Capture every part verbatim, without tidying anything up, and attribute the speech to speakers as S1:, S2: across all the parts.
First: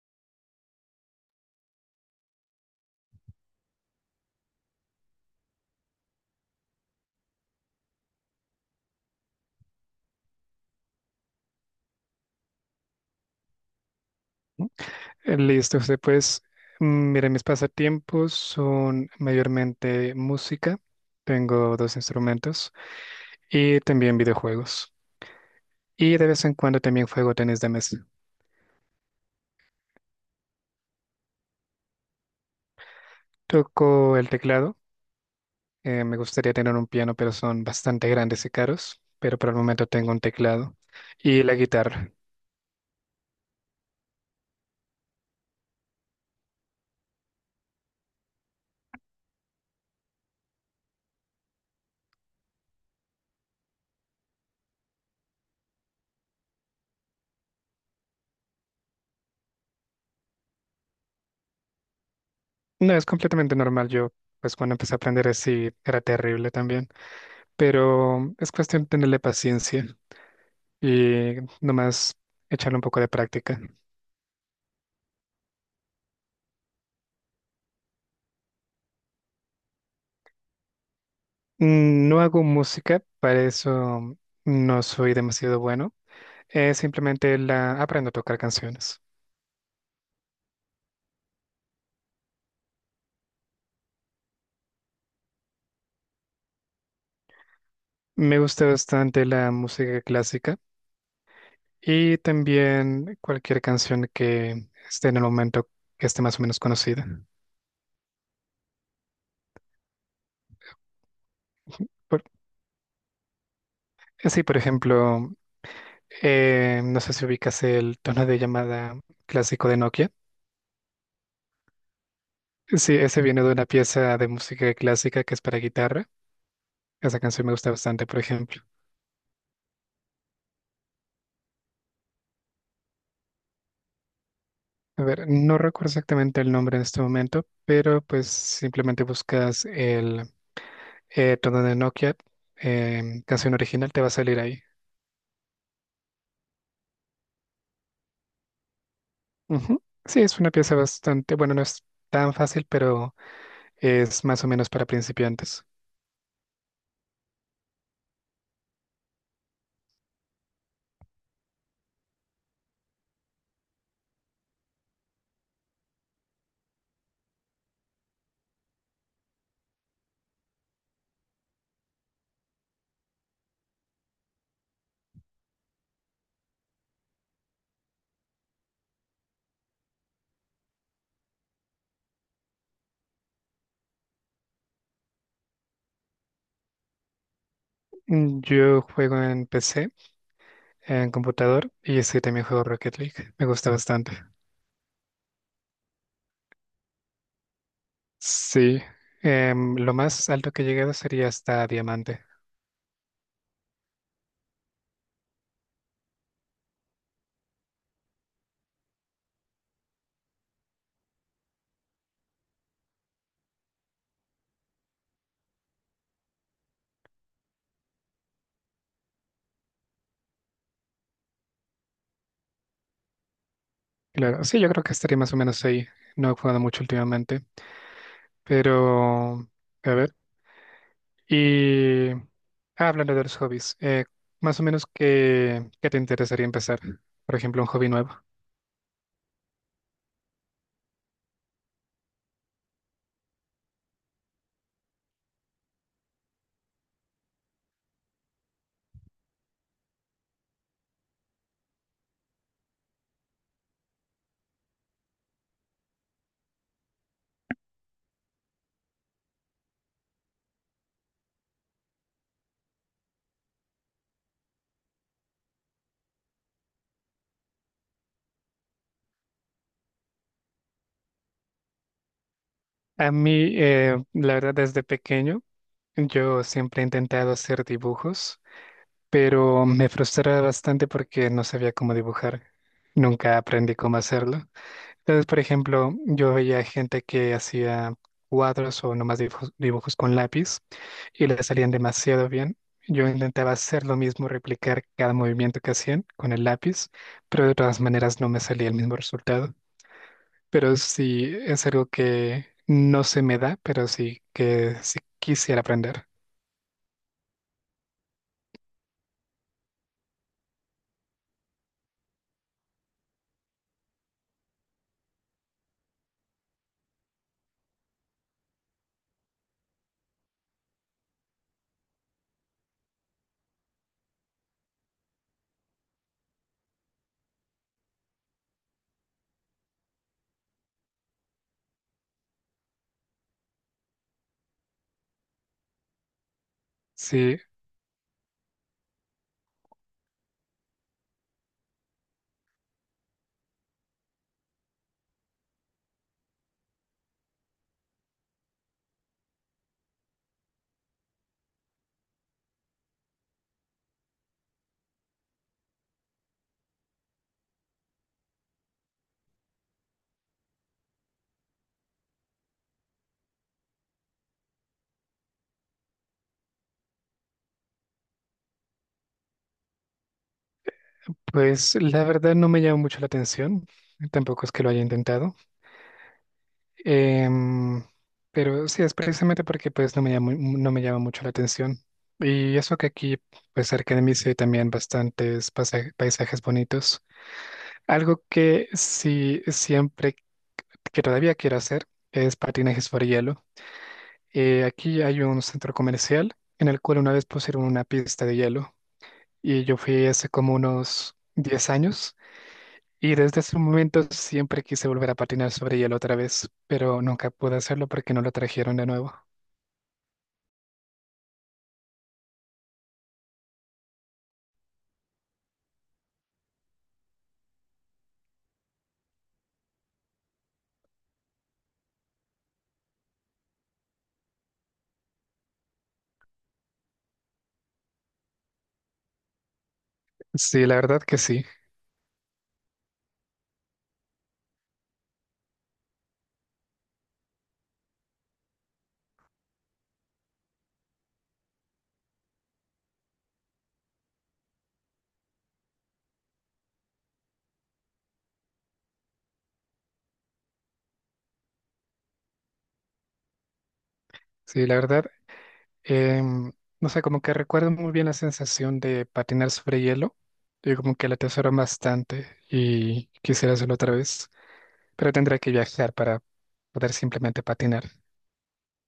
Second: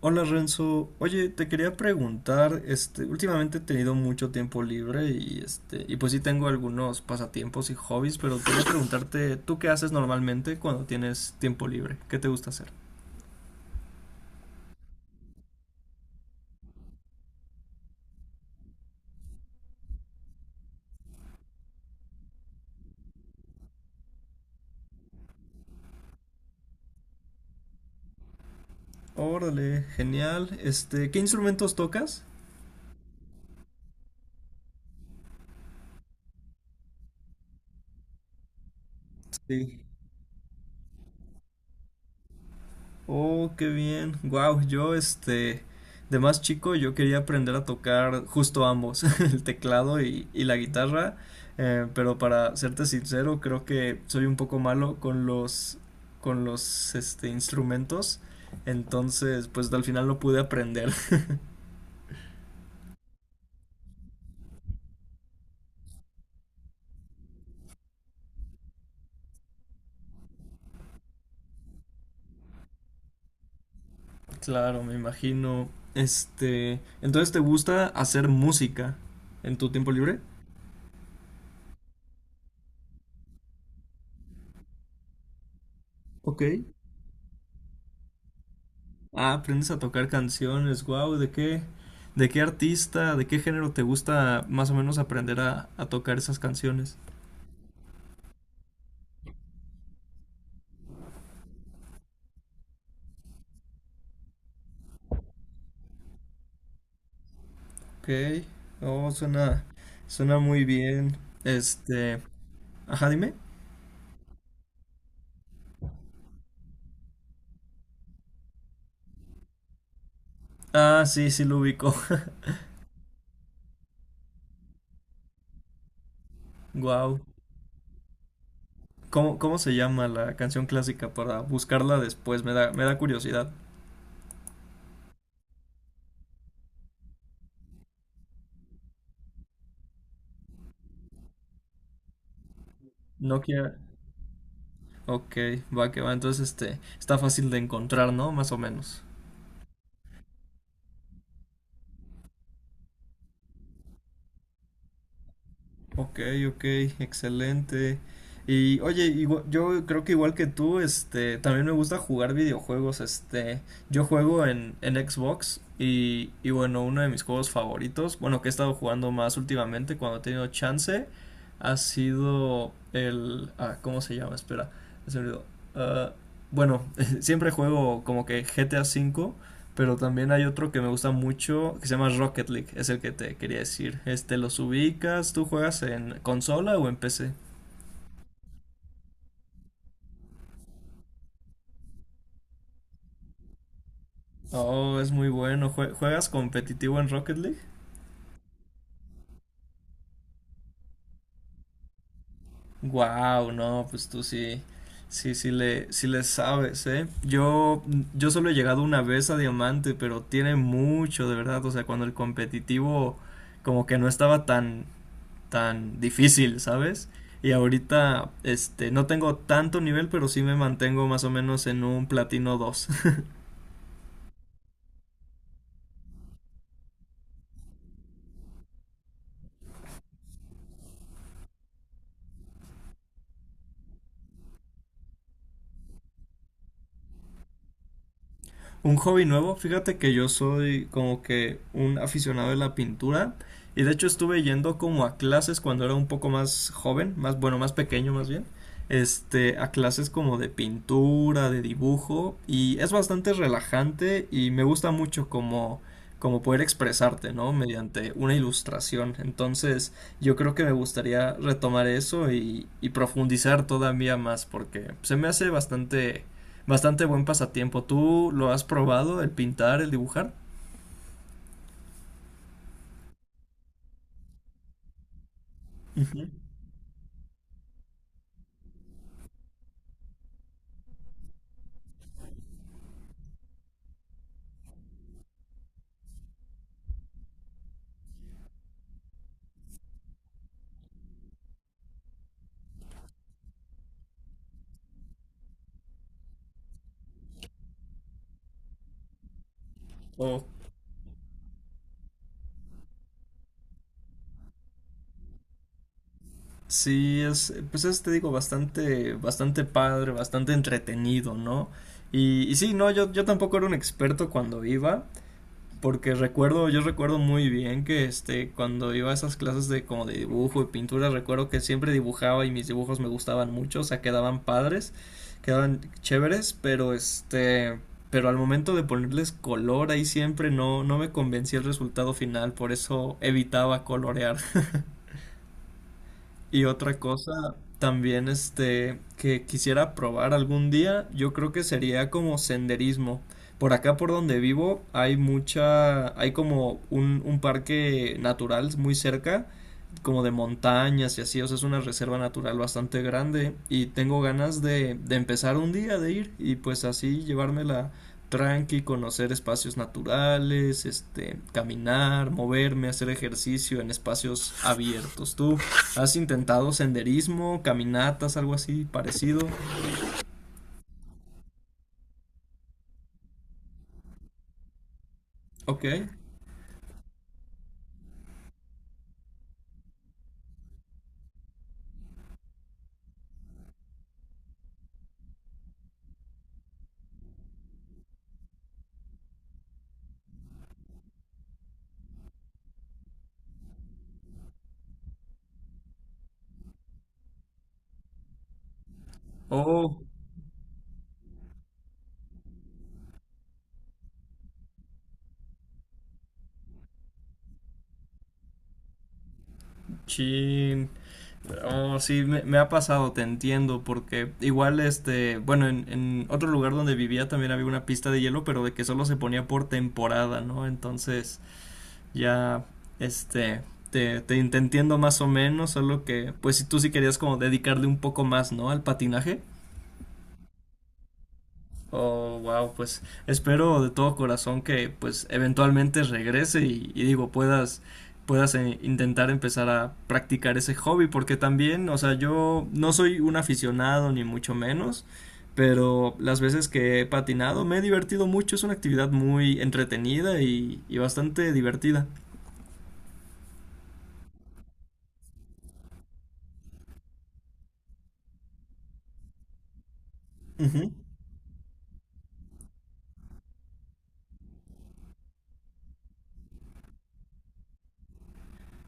S1: Hola Renzo, oye, te quería preguntar, este, últimamente he tenido mucho tiempo libre y este, y pues sí tengo algunos pasatiempos y hobbies, pero quería preguntarte, ¿tú qué haces normalmente cuando tienes tiempo libre? ¿Qué te gusta hacer?
S2: Listo, José, pues, mm, mis pasatiempos son mayormente música, tengo dos instrumentos y también videojuegos. Y de vez en cuando también juego tenis de mesa.
S1: Órale, genial. Este, ¿qué instrumentos tocas?
S2: Toco el teclado, eh, me gustaría tener un piano, pero son bastante grandes y caros, pero por el
S1: Sí.
S2: momento tengo un teclado y la guitarra.
S1: Oh, qué bien. Wow, yo este de más chico yo quería aprender a tocar justo ambos, el teclado y, y la guitarra, eh, pero para serte sincero, creo que soy un poco malo con los con los este instrumentos, entonces pues al final no pude aprender.
S2: No, es completamente normal, yo pues cuando empecé a aprender así era terrible también, pero es cuestión de tenerle paciencia y nomás echarle un poco de práctica.
S1: Claro, me imagino. Este, entonces ¿te gusta hacer música en tu tiempo libre?
S2: Mm, No hago música, para eso no soy demasiado bueno.
S1: Ok.
S2: Eh, simplemente la aprendo a tocar canciones.
S1: Ah, aprendes a tocar canciones, wow, ¿de qué, de qué artista, de qué género te gusta más o menos aprender a, a tocar esas canciones?
S2: Me gusta bastante la música clásica y también cualquier canción que esté en el momento que esté más o menos conocida.
S1: Ok, oh, suena, suena muy bien. Este,
S2: Por,
S1: ajá, dime.
S2: eh, sí, por ejemplo, eh, no sé si ubicas el tono de llamada clásico de Nokia.
S1: Ah, sí, sí lo ubico.
S2: Sí, ese viene de una pieza de música clásica que es para guitarra. Esa
S1: Wow.
S2: canción me gusta bastante, por ejemplo.
S1: ¿Cómo, cómo se llama la canción clásica para buscarla después? Me da, me da curiosidad.
S2: A ver, no recuerdo exactamente el nombre en este momento, pero pues simplemente buscas el eh, tono de Nokia, em,
S1: Nokia,
S2: canción
S1: quiero.
S2: original, te va a salir ahí.
S1: Ok, va que va. Entonces, este, está fácil de encontrar, ¿no? Más o menos.
S2: Ujú. Sí, es una pieza bastante, bueno, no es tan fácil, pero es más o menos para principiantes.
S1: Ok, ok, excelente. Y oye, igua- yo creo que igual que tú, este, también me gusta jugar videojuegos, este, yo juego en, en Xbox y, y bueno, uno de mis juegos favoritos, bueno, que he estado jugando más últimamente cuando he tenido chance, ha sido el, ah, ¿cómo se llama? Espera, se me olvidó. Ah, bueno, siempre juego como que G T A cinco, pero también hay otro que me gusta mucho que se llama Rocket League, es el que te quería decir. Este, los ubicas, ¿tú juegas en consola o en P C?
S2: Mm, Yo juego en P C, en computador, y sí, también juego Rocket League. Me gusta bastante.
S1: Oh, es muy bueno. ¿Jue- ¿Juegas competitivo en Rocket League?
S2: Sí, em, lo más alto que he llegado sería hasta Diamante.
S1: Wow, no, pues tú sí, sí, sí le, sí le sabes, ¿eh? Yo, yo solo he llegado una vez a Diamante, pero tiene mucho, de verdad. O sea, cuando el competitivo como que no estaba tan, tan difícil, ¿sabes? Y ahorita, este, no tengo tanto nivel, pero sí me mantengo más o menos en un platino dos.
S2: Claro, sí, yo creo que estaría más o menos ahí. No he jugado mucho últimamente. Pero, a ver, y ah, hablando de los hobbies, eh, más o menos qué, qué te interesaría empezar, por ejemplo, un hobby nuevo.
S1: Un hobby nuevo, fíjate que yo soy como que un aficionado de la pintura y de hecho estuve yendo como a clases cuando era un poco más joven, más bueno, más pequeño más bien, este, a clases como de pintura, de dibujo y es bastante relajante y me gusta mucho como como poder expresarte, ¿no? Mediante una ilustración. Entonces, yo creo que me gustaría retomar eso y, y profundizar todavía más porque se me hace bastante Bastante buen pasatiempo. ¿Tú lo has probado, el pintar, el dibujar?
S2: A mí, eh, la verdad, desde pequeño,
S1: Ujú.
S2: yo siempre he intentado hacer dibujos, pero me frustraba bastante porque no sabía cómo dibujar. Nunca aprendí cómo hacerlo. Entonces, por ejemplo, yo veía gente que hacía cuadros o nomás dibujos, dibujos con lápiz y le salían demasiado bien. Yo intentaba hacer lo mismo, replicar cada movimiento que hacían con el lápiz, pero de todas maneras no me salía el mismo resultado.
S1: Oh,
S2: Pero sí es algo que no se me da, pero sí que sí quisiera aprender.
S1: sí, es, pues es, te digo, bastante, bastante padre, bastante entretenido, ¿no? Y, y sí, no, yo, yo tampoco era un experto cuando iba, porque recuerdo, yo recuerdo muy bien que este, cuando iba a esas clases de como de dibujo y pintura, recuerdo que siempre dibujaba y mis dibujos me gustaban mucho, o sea, quedaban padres, quedaban chéveres, pero este, pero al momento de ponerles color ahí siempre no, no me convencía el resultado final, por eso evitaba colorear. Y otra
S2: Sí,
S1: cosa también este que quisiera probar algún día, yo creo que sería como senderismo. Por acá por donde vivo hay mucha, hay como un, un parque natural muy cerca, como de montañas y así, o sea, es una reserva natural bastante grande y tengo ganas de, de empezar un día de ir y pues así llevármela tranqui, conocer espacios naturales, este, caminar, moverme, hacer ejercicio en espacios abiertos. ¿Tú ¿Has intentado senderismo, caminatas, algo así parecido?
S2: pues la verdad no me llama mucho la atención, tampoco es que lo haya intentado.
S1: Ok.
S2: Em, pero sí, es precisamente porque pues no me llama, mu- no me llama mucho la atención. Y eso que aquí, pues cerca de mí sí hay también bastantes pasaje- paisajes bonitos. Algo que sí siempre, que todavía quiero hacer, es patinaje sobre hielo. Eh, aquí hay un centro comercial en el cual una vez pusieron una pista de hielo y yo
S1: Oh,
S2: fui hace como unos diez años y desde ese momento siempre quise volver a patinar sobre hielo otra vez, pero nunca pude hacerlo porque no lo trajeron de nuevo.
S1: chin. Oh, sí, me, me ha pasado, te entiendo, porque igual este, bueno, en, en otro lugar donde vivía también había una pista de hielo, pero de que solo se ponía por temporada, ¿no? Entonces, ya, este, te, te, te entiendo más o menos, solo que, pues si tú sí querías como dedicarle un poco más, ¿no? Al patinaje.
S2: Sí, la verdad que sí.
S1: Oh, wow, pues espero de todo corazón que pues eventualmente regrese y, y digo, puedas, puedas eh, intentar empezar a practicar ese hobby, porque también, o sea, yo no soy un aficionado ni mucho menos, pero las veces que he patinado me he divertido mucho, es una actividad muy entretenida y, y bastante divertida.
S2: Sí, la verdad, em, no sé, como que recuerdo muy bien la sensación de patinar sobre hielo. Yo
S1: Ujú.
S2: como que la atesoro bastante y quisiera hacerlo otra vez, pero tendría que viajar para poder simplemente patinar.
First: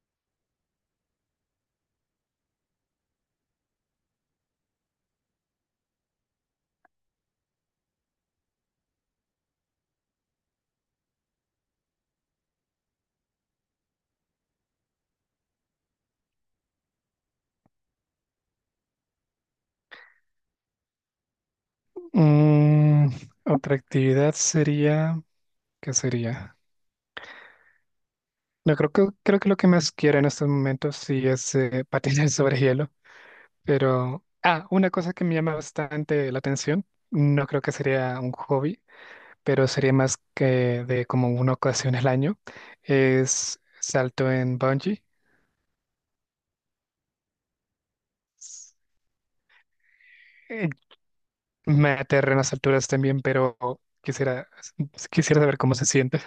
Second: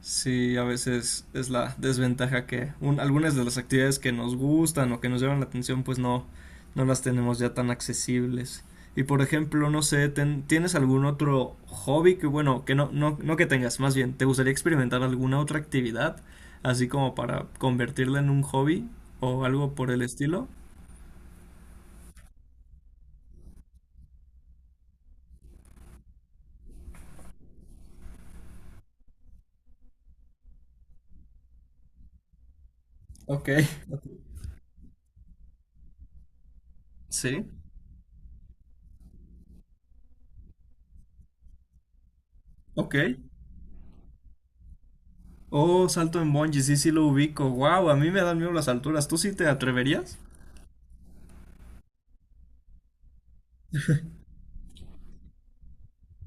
S1: Sí, a veces es la desventaja que un- algunas de las actividades que nos gustan o que nos llaman la atención, pues no, no las tenemos ya tan accesibles. Y por ejemplo, no sé, ten- ¿tienes algún otro hobby que, bueno, que no, no, no que tengas, más bien, ¿te gustaría experimentar alguna otra actividad, así como para convertirla en un hobby o algo por el estilo?
S2: Mm, Otra actividad sería, ¿qué sería? No, creo que, creo que lo que más quiero en estos momentos sí es eh, patinar sobre hielo,
S1: Ok,
S2: pero, ah, una cosa que me llama bastante la atención,
S1: sí,
S2: no creo que sería un hobby pero sería más que de como una ocasión al año,
S1: ok.
S2: es salto en bungee.
S1: Oh, salto en bungee, sí, sí lo ubico. Wow, a mí me dan miedo las
S2: S-
S1: alturas. ¿Tú sí te atreverías?
S2: eh, Me aterra en las alturas también, pero quisiera, quisiera saber cómo se siente.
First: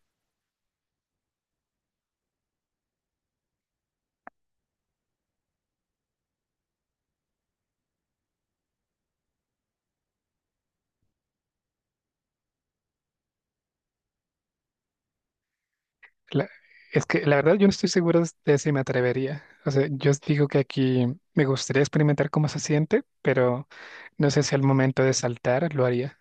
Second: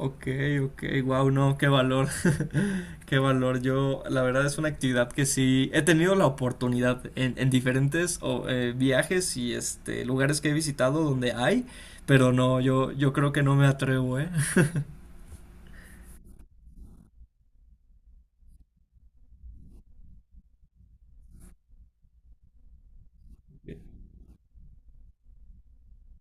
S1: Ok, ok, wow, no, qué valor, qué valor. Yo, la verdad es una actividad que sí he tenido la oportunidad en, en diferentes o, eh, viajes y este lugares que he visitado donde hay, pero no, yo, yo creo que no me atrevo, ¿eh?
S2: La- es que la verdad yo no estoy seguro de si me atrevería. O sea, yo os digo que aquí me gustaría experimentar cómo se siente, pero no sé si al momento de saltar lo haría.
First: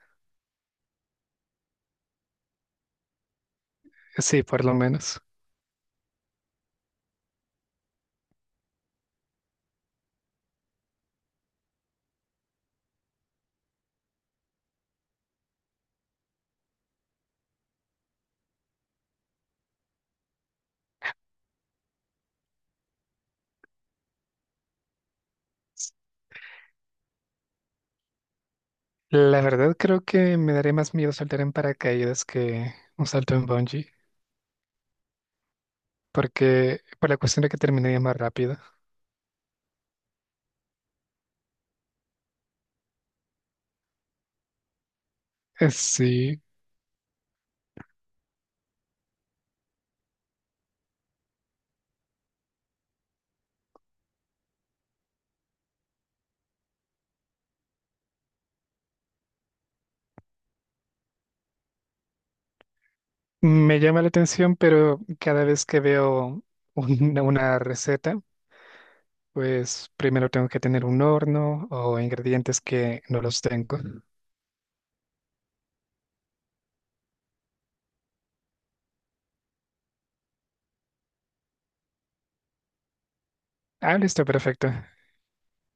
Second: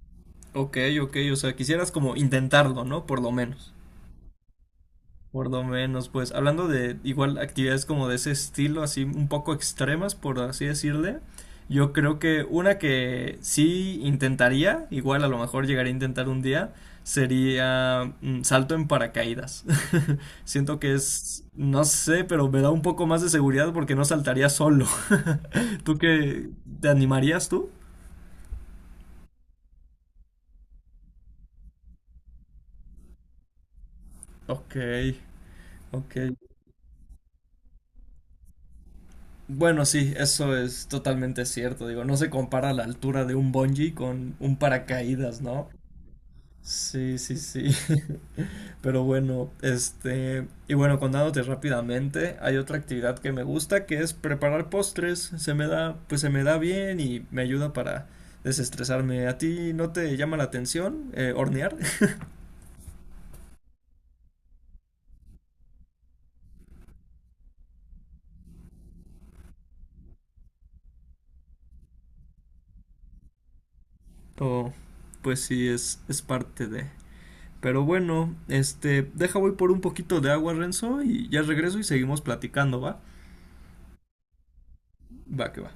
S1: Ok, ok, o sea, quisieras como intentarlo, ¿no? Por lo menos.
S2: Sí, por lo menos.
S1: Por lo menos, pues hablando de igual actividades como de ese estilo, así un poco extremas, por así decirle, yo creo que una que sí intentaría, igual a lo mejor llegaría a intentar un día, sería mm, salto en paracaídas. Siento que es, no sé, pero me da un poco más de seguridad porque no saltaría solo. ¿Tú qué? ¿Te animarías tú?
S2: La verdad creo que me daría más miedo saltar en paracaídas que un salto en bungee,
S1: Ok, ok.
S2: porque por la cuestión de que terminaría más rápido.
S1: Bueno, sí, eso es totalmente cierto. Digo, no se compara la altura de un bungee con un paracaídas, ¿no?
S2: Eh, Sí,
S1: Sí, sí, sí. Pero bueno, este, y bueno, contándote rápidamente, hay otra actividad que me gusta que es preparar postres. Se me da, pues se me da bien y me ayuda para desestresarme. ¿A ti no te llama la atención eh, hornear?
S2: me llama la atención, pero cada vez que veo una, una receta, pues primero tengo que tener un horno o ingredientes que no los tengo.
S1: O pues sí, es, es parte de. Pero bueno, este, deja voy por un poquito de agua, Renzo, y ya regreso y seguimos platicando, ¿va?
S2: Ah, listo, perfecto.
S1: Va, que va.